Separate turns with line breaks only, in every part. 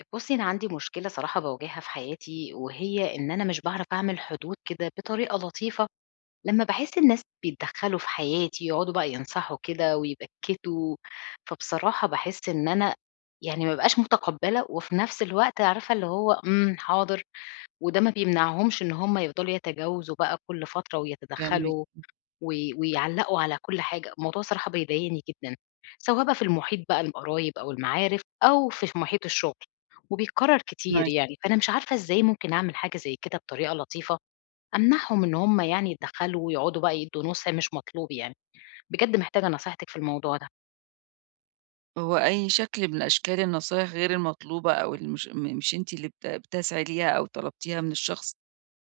أ بُصّي أنا عندي مشكلة صراحة باواجهها في حياتي، وهي إن أنا مش باعرَف أعمل حدود كده بطريقة لطيفة لمّا باحس الناس بيتدخّلوا في حياتي، يقعُدوا بقى ينصَحوا كده ويبكّتوا، فبصراحة باحس إن أنا يعني ما أبقاش متقبِّلة وفي نَفْس الوقت عارفة اللي هو امم، حاضر وده ما بيمنعهمش إن هُم يفضَلوا يتجاوزوا بقى كلّ فترة ويتدخّلوا
[unintelligible]
وي ويعلّقوا على كلّ حاجة، الموضوع الصراحة بيضايقني جدًا، سواء بقى في المُحيط بقى للقرايب أو المعارِف أو في في مُحيط الشُغل وبيتكرّر كتير
معاكِ.
يعني، فأنا مش عارفة إزاي ممكن أعمل حاجة زي كده بطريقة لطيفة أمنَعهم إن هُم يعني يتدخّلوا ويقعُدوا بقى يدّوا نُصح مش مطلوب يعني، بجد محتاجة نصيحتِك في الموضوع ده.
هو أي شكْل من أشكال النصايح غير المطلوبة أو اللي مش م مش أنتِ اللي بت بتسعي ليها أو طلبتيها من الشخص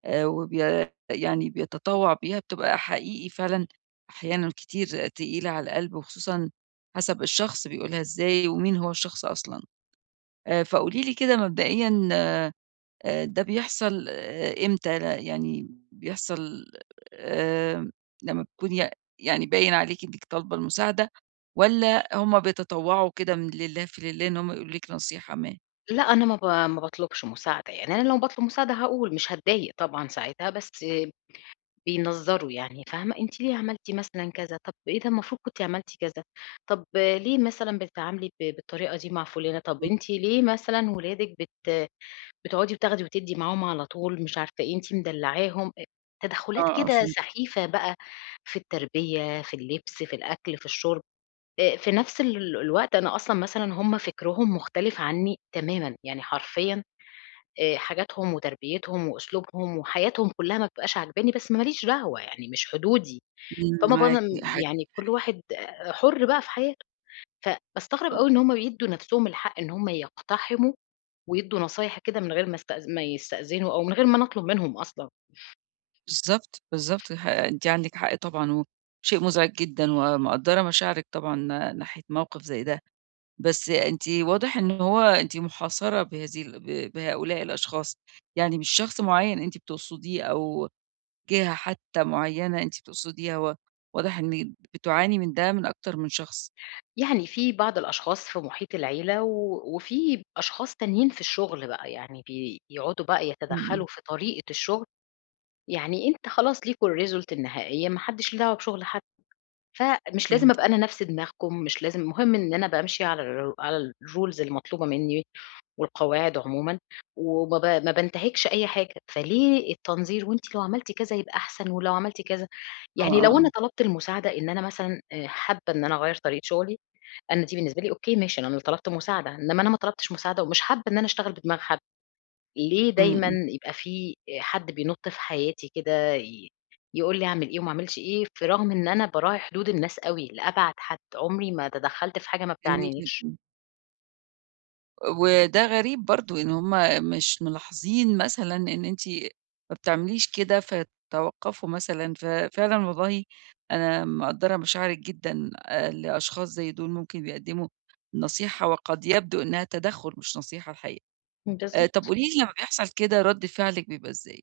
آآ وبيا يعني بيتطوّع بيها، بتبقى حقيقي فعلًا أحيانًا كتير تقيلة على القلْب وخصوصًا حسَب الشخص بيقولها إزاي ومين هو الشخص أصلًا آآ، فقولي لي كده مبدئيًا آآ ده بيحصَل آآ إمتى؟ أنا يعني بيحصَل آمم، لمّا بتكُوني يع يعني باين عليكِ إنِك طالبة المساعدة والّا هُم بيتطوّعوا كده من لله في الله، إن هُم يقولوا لِك نصيحة ما؟
لأ، أنا ما ب ما باطلبش مساعد، يعني أنا لو باطلب مساعدة هاقول، مش هاتضايق طبعًا ساعتها، بس بينظّروا يعني، فاهمة؟ أنتِ ليه عملتِ مثلًا كذا؟ طب إيه ده؟ المفروض كنتِ عملتِ كذا، طب ليه مثلًا بتتعاملي ب بالطريقة دي مع فلانة؟ طب
امم.
أنتِ ليه مثلًا ولادِك بت بتقعدي بتاخدي وتدي معاهم على طول؟ مش عارفة إيه، أنتِ مدلعاهم. آآ
آه،
تدخلات
آه
كده
فهمتِك.
سخيفة بقى في التربية، في اللبس، في الأكل، في الشُرب. آآ في نفس ال الوقت أنا أصلًا مثلًا هُم فكرهم مختلف عني تمامًا، يعني حرفيًا. آآ حاجاتهم وتربيتهم وأسلوبهم وحياتهم كلها ما بتبقاش عاجباني، بس ما ليش دعوة يعني، مش حدودي.
امم
فما ب
معاكِ
يعني كل
[unintelligible]
واحد آآ حُر بقى في حياته. فباستغرب
أو
أوي إن هُم بيدوا نفسهم الحق إن هُم يقتحموا، ويدُوا نصايح كده من غير ما است ما يستأذنوا، أو من غير ما أنا أطلب منهم أصلًا.
بالضبط، بالضبط، ح أنتِ عندِك حق طبعًا وشيء مزعج جدًا ومقدرة مشاعرِك طبعًا ناحية موقف زي ده. بس أنتِ واضح إن هو أنتِ محاصرة بهذه ال ب بهؤلاء الأشخاص، يعني مش شخص معين أنتِ بتقصديه أو جهة حتى معينة أنتِ بتقصديها، و واضح إن بتُعاني من ده من أكتر من شخص.
يعني في بعض الأشخاص في محيط العيلة و وفيه أشخاص تانيين في الشغل بقى يعني بيقعدوا بقى
امم، امم.
يتدخلوا في طريقة الشغل. يعني أنت خلاص ليكم الresult النهائية، ما حدش ليه دعوة بشغل حد. فمش لازم
فهمتِك.
أبقى أنا نفس دماغكم، مش لازم مهم إن أنا بامشي على ال على الrules المطلوبة مني والقواعد عمومًا، وما ب ما بانتهكش أي حاجة. فليه التنظير؟ وأنتِ لو عملتِ كذا هيبقى أحسن، ولو عملتِ كذا
آه،
يعني
آه،
لو أنا
آه.
طلبت المساعدة إن أنا مثلًا آآ حابة إن أنا أغير طريقة شغلي، أنا دي بالنسبة لي أوكي ماشي، أنا طلبت مساعدة. إنما أنا ما طلبتش مساعدة، ومش حابة إن أنا أشتغل بدماغ حد، ليه
امم،
دايمًا
امم.
يبقى في آآ حد بينط في حياتي كده ي يقول لي أعمل إيه وما أعملش إيه، في رغم إن أنا باراعي حدود الناس أوي، لأبعد حد. عمري ما تدخلت في حاجة ما
جميل
بتعنينيش.
جدًا. وده غريب برضو إن هُم مش ملاحظين مثلًا إن أنتِ ما بتعمليش كده، فتوقفوا مثلًا، ففعلًا والله أنا مقدّرة مشاعرِك جدًا آآ لأشخاص زي دُول ممكن بيقدموا نصيحة وقد يبدو إنها تدخٌل مش نصيحة الحقيقة. آآ طَب
بالضبط.
قُولي لي لمّا بيحصل كده رد فعلِك بيبقى إزاي؟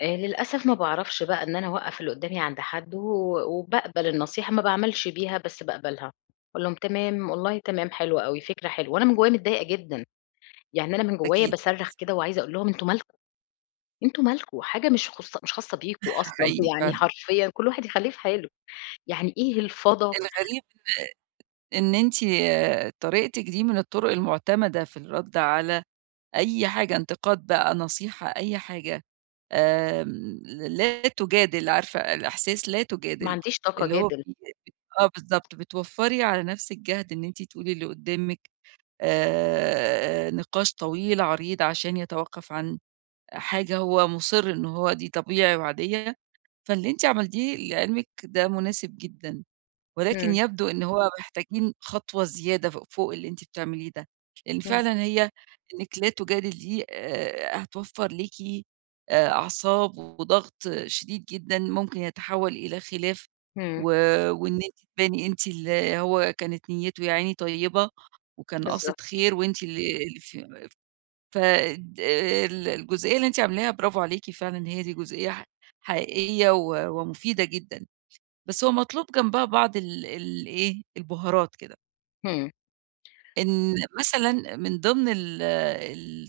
آآ للأسف ما باعرفش بقى إن أنا أوقّف اللي قُدامي عند حدّه و وباقبل النصيحة، ما باعملش بيها، بس باقبلها. أقول لهم تمام، والله تمام، حلو أوي، فكرة حلوة. وأنا من جوايا متضايقة جدًا. يعني أنا من جوايا
أكيد، أكيد
باصَرّخ
صح.
كده وعايزة أقول لهم، "أنتم مالكم؟ أنتم مالكم؟ حاجة مش خص مش خاصّة بيكم أصلًا."
حقيقي
يعني
فعلًا.
حرفيًا كل واحد يخليه في حاله، يعني إيه الفضا
الغريب إن إن أنتِ طريقتِك دي من الطُرق المعتمدة في الرد على أي حاجة انتقاد بقى، نصيحة، أي حاجة، آمم لا تُجادل عارفة الإحساس لا
ما
تُجادل
عنديش طاقة
اللي هو
أجادل.
بي آه بالضبط بتوفّري على نفسِك جهد إن أنتِ تقولي للي قُدّامِك آآ نقاش طويل عريض عشان يتوقّف عن حاجة هو مُصِرّ إن هو دي طبيعي وعادية. فاللي أنتِ عملتيه لعلمِك ده مُناسب جدًا، ولكن
إمم.
يبدو إن هو محتاجين خطوة زيادة ف فوق اللي أنتِ بتعمليه ده، لإن
إمم.
فعلًا هي، إنِك لا تُجادل دي آآ هتوفر ليكِ آآ أعصاب وضغط شديد جدًا ممكن يتحول إلى خلاف و
إمم.
وإن أنتِ تباني أنتِ اللي هو كانت نيّته يا عيني طيّبة، وكان
بالضبط.
قاصد خير، وأنتِ اللي اللي [unintelligible] ف الد ال الجُزئية اللي أنتِ عاملاها برافو عليكِ فعلًا هي دي جُزئية حق حقيقية و ومُفيدة جدًا، بس هو مطلوب جنبها بعض ال الإيه، البُهارات كده.
إمم.
إن مثلًا من ضمن ال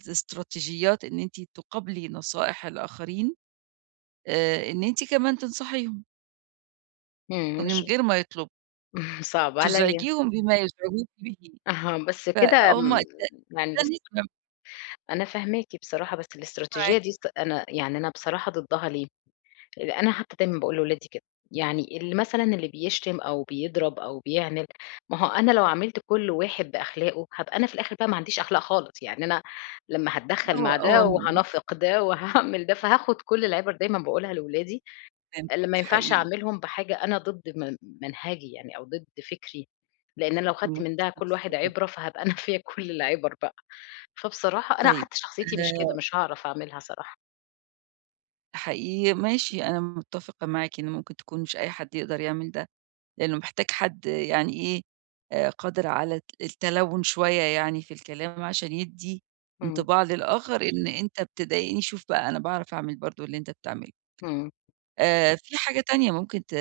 الإستراتيجيات إن أنتِ تُقابلي نصائح الآخرين آآ إن أنتِ كمان تنصحيهم.
إمم،
من
مش
غير ما يطلبوا.
صعب عليّا.
تزعجيهم بما يزعجوكِ بِه.
أها، بس كده
فهُم ده
م [unintelligible]
ده [unintelligible]
أنا فاهماكِ بصراحة، بس
معاكِ.
الاستراتيجية دي صت أنا يعني أنا بصراحة ضدّها ليه؟ أنا حتّى دايمًا باقول لولادي كده. يعني اللي مثلًا اللي بيشتم أو بيضرب أو بيعند، ما هو أنا لو عاملت كل واحد بأخلاقه، هابقى أنا في الآخِر بقى ما عنديش أخلاق خالص. يعني أنا لمّا هاتدخَّل
هو
مع
هو
ده
مش
وهانافق ده وهاعمل ده، فهاخُد كل العِبَر دايمًا باقولها لولادي،
فهمتِك
اللي ما ينفعش
حقيقي.
أعملهم بحاجة أنا ضد م منهجي يعني أو ضد فِكري، لإن أنا لو خدت من ده كل واحد
[unintelligible]
عِبرة، فهابقى أنا فيّا كل العِبَر بقى. فبصراحة أنا
طيب،
حتّى شخصيتي مش كده،
آآ
مش هاعرف أعملها صراحة.
حقيقي، ماشي، أنا متّفقة معاكِ إن ممكن تكون مش أي حد يقدر يعمل ده، لإنّه محتاج حد يعني إيه، آآ قادر على الت التَلوُّن شوية يعني في الكلام عشان يِدّي
إمم.
إنطباع للآخَر إن أنت بتضايقني، شوف بقى أنا باعرف أعمل برضه اللي أنت بتعمله.
إمم.
آآ في حاجة تانية ممكن ت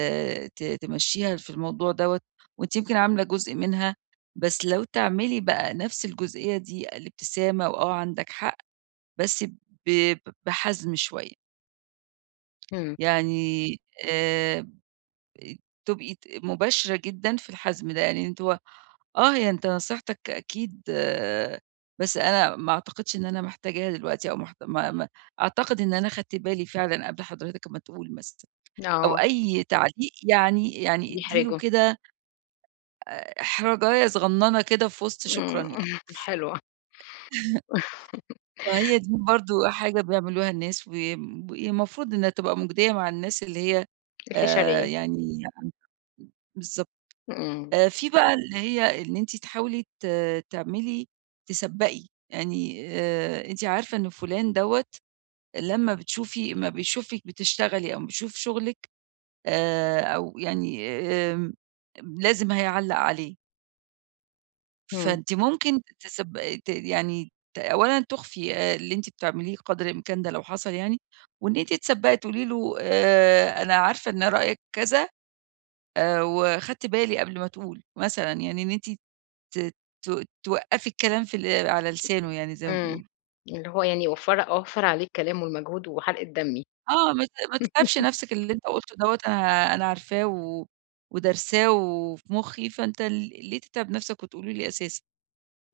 ت تمشّيها في الموضوع دوّة وأنتِ يمكن عاملة جزء منها، بس لو تعملي بقى نَفْس الجزئية دي الابتسامة وآه عندك حق، بس ب ب بحَزْم شوية.
إمم.
يعني آمم تبقي ت مباشرة جدًا في الحَزْم ده. يعني أنتِ هو آه، هي أنت نصيحتك أكيد بس أنا ما أعتقدش إن أنا محتاجها دلوقتي أو محت ما ما أعتقد إن أنا خدت بالي فعلًا قبل حضرتك ما تقول مثلًا أو
آه.
أي تعليق يعني يعني ادّي له
بيحرجه.
كده آآ إحراجاية صغنّنة كده في وِسط شكرًا
إمم،
يعني.
حلوة.
فهي دي برضه حاجة بيعملوها الناس ويم ي هي المفروض إنّها تبقى مُجدية مع الناس اللي هي آآ
الحِشريّة.
يعني [unintelligible] بالضبط.
إمم.
آآ في بقى اللي هي إن أنتِ تحاولي ت تعملي تسبّقي. يعني آآ أنتِ عارفة إن فُلان دوّة لمّا بتشوفي أمّا بيشوفِك بتشتغلي أو أمّا بيشوف شُغلِك آآ أو يعني آمم أم لازم هيعلّق عليه.
إمم.
فأنتِ ممكن تسبق ت يعني ت أولًا تُخفّي آآ اللي أنتِ بتعمليه قدر الإمكان ده لو حصل يعني وإن أنتِ تسبّقي تقولي له آآ أنا عارفة إن رأيِك كذا آآ وخدْت بالي قبل ما تقول، مثلًا يعني إن أنتِ ت ت توقّفي الكلام في اللي على لسانه يعني زي ما
إمم.
بيقولوا.
اللي هو يعني وفّري أوفّر عليه الكلام والمجهود وحرقة دمي.
آه، ما ت ما تتعبش نَفْسك، اللي أنت قُلت له دوّة أنا ها أنا عارفاه و ودارساه و وفي مُخّي، فأنت ل ليه تتعب نَفْسك وتقوله لي أساسًا؟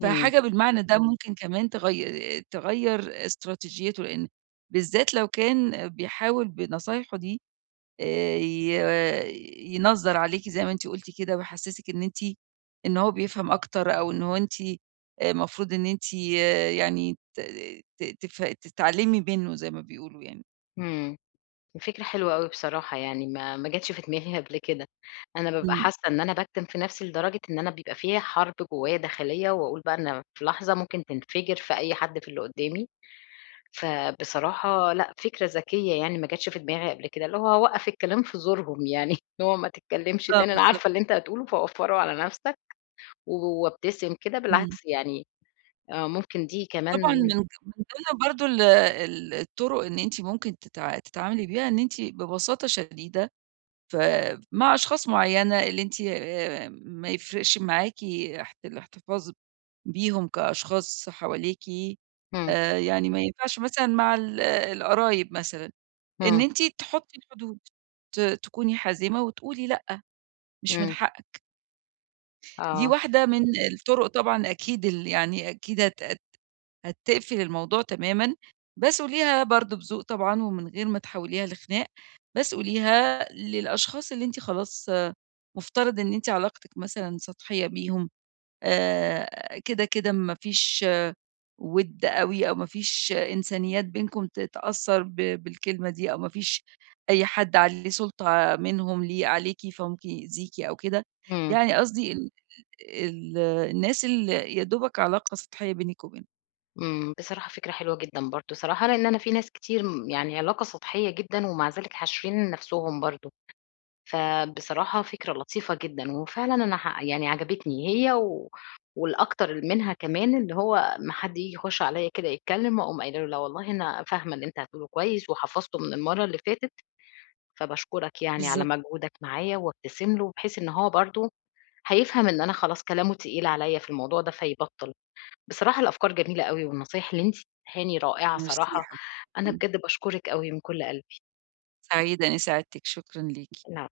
إمم.
فحاجة بالمعنى ده ممكن كمان تغي تغيّر استراتيجيته، لإن بالذات لو كان بيحاول بنصايحه دي آآ ي ينظّر عليكِ زي ما أنتِ قُلتِ كده ويحسّسِك إن أنتِ إن هو بيفهم أكتر أو إن هو أنتِ آآ مفروض إن أنتِ يا يعني ت ت تف تتعلِّمي منّه زي ما بيقولوا يعني.
امم. الفكرة حلوة أوي بصراحة يعني ما ما جاتش في دماغي قبل كده. أنا بابقى
امم.
حاسة إن أنا باكتم في نفسي لدرجة إن أنا بيبقى فيّا حرب جوايا داخلية، وأقول بقى إن أنا في لحظة ممكن تنفجر في أي حد في اللي قدامي. فبصراحة لأ، فكرة ذكية يعني ما جاتش في دماغي قبل كده، اللي هو أوقف الكلام في زورهم يعني، إن هو ما تتكلمش،
آه،
تاني أنا
بالضبط.
عارفة اللي أنت هتقوله فوفره على نفسك، وابتسم كده،
امم.
بالعكس يعني، آه ممكن دي
طبعًا
كمان
من من ضمن برضه ال ال الطُرُق إن أنتِ ممكن تتع تتعاملي بيها، إن أنتِ ببساطة شديدة ف مع أشخاص معينة، اللي أنتِ آآ ما يفرقش معاكِ اح الاحتفاظ بيهم كأشخاص حواليكِ،
امم.
آآ يعني ما ينفعش مثلًا مع ال القرايب مثلًا، إن
امم.
أنتِ تحطي الحدود، ت تكوني حازمة، وتقولي لأ، مش من
امم.
حقك. دي
آه.
واحدة من الطُرُق طبعًا. أكيد ال يعني أكيد هت هت هتقفل الموضوع تمامًا، بس قوليها برضه بذوق طبعًا، ومن غير ما تحوليها لخناق. بس قوليها للأشخاص اللي أنتِ خلاص مفترض إن إنتِ علاقتِك مثلًا سطحية بيهم، آآ كده كده ما فيش ودّ أوي، أو ما فيش إنسانيات بينكم ت تأثر ب بالكلمة دي، أو ما فيش أي حد عليه سُلطة منهم ليه عليكِ، فممكن يؤذيكِ أو كده.
امم.
يعني قصدي ال ال الناس ال يا دوبك علاقة سطحية بينِِك وبينهم.
امم، بصراحة فكرة حلوة جدًا برضو صراحة، لإن أنا في ناس كتير م يعني علاقة سطحية جدًا، ومع ذلك حاشرين نفسهم برضو. فبصراحة فكرة لطيفة جدًا، وفعلاً أنا ح يعني عجبتني هي، و والأكتر منها كمان اللي هو أما حد ييجي يخش عليّا كده يتكلم، أقوم قايلة له لا والله أنا فاهمة اللي أنت هتقوله كويس، وحفظته من المرّة اللي فاتت، فباشكرك يعني على
بالضبط.
مجهودك معايا. وابتسم له، بحيث إن هو برضو هيفهم إن أنا خلاص كلامه تقيل عليّا في الموضوع ده، فيبطل. بصراحة الأفكار جميلة أوي، والنصايح اللي أنتِ اديتيهاني رائعة
ميرسي يا
الصراحة، أنا
حبيبتي.
بجد باشكرِك أوي من كل قلبي.
سعيدة إني ساعدتِك، شكرًا ليكِ.
العفو.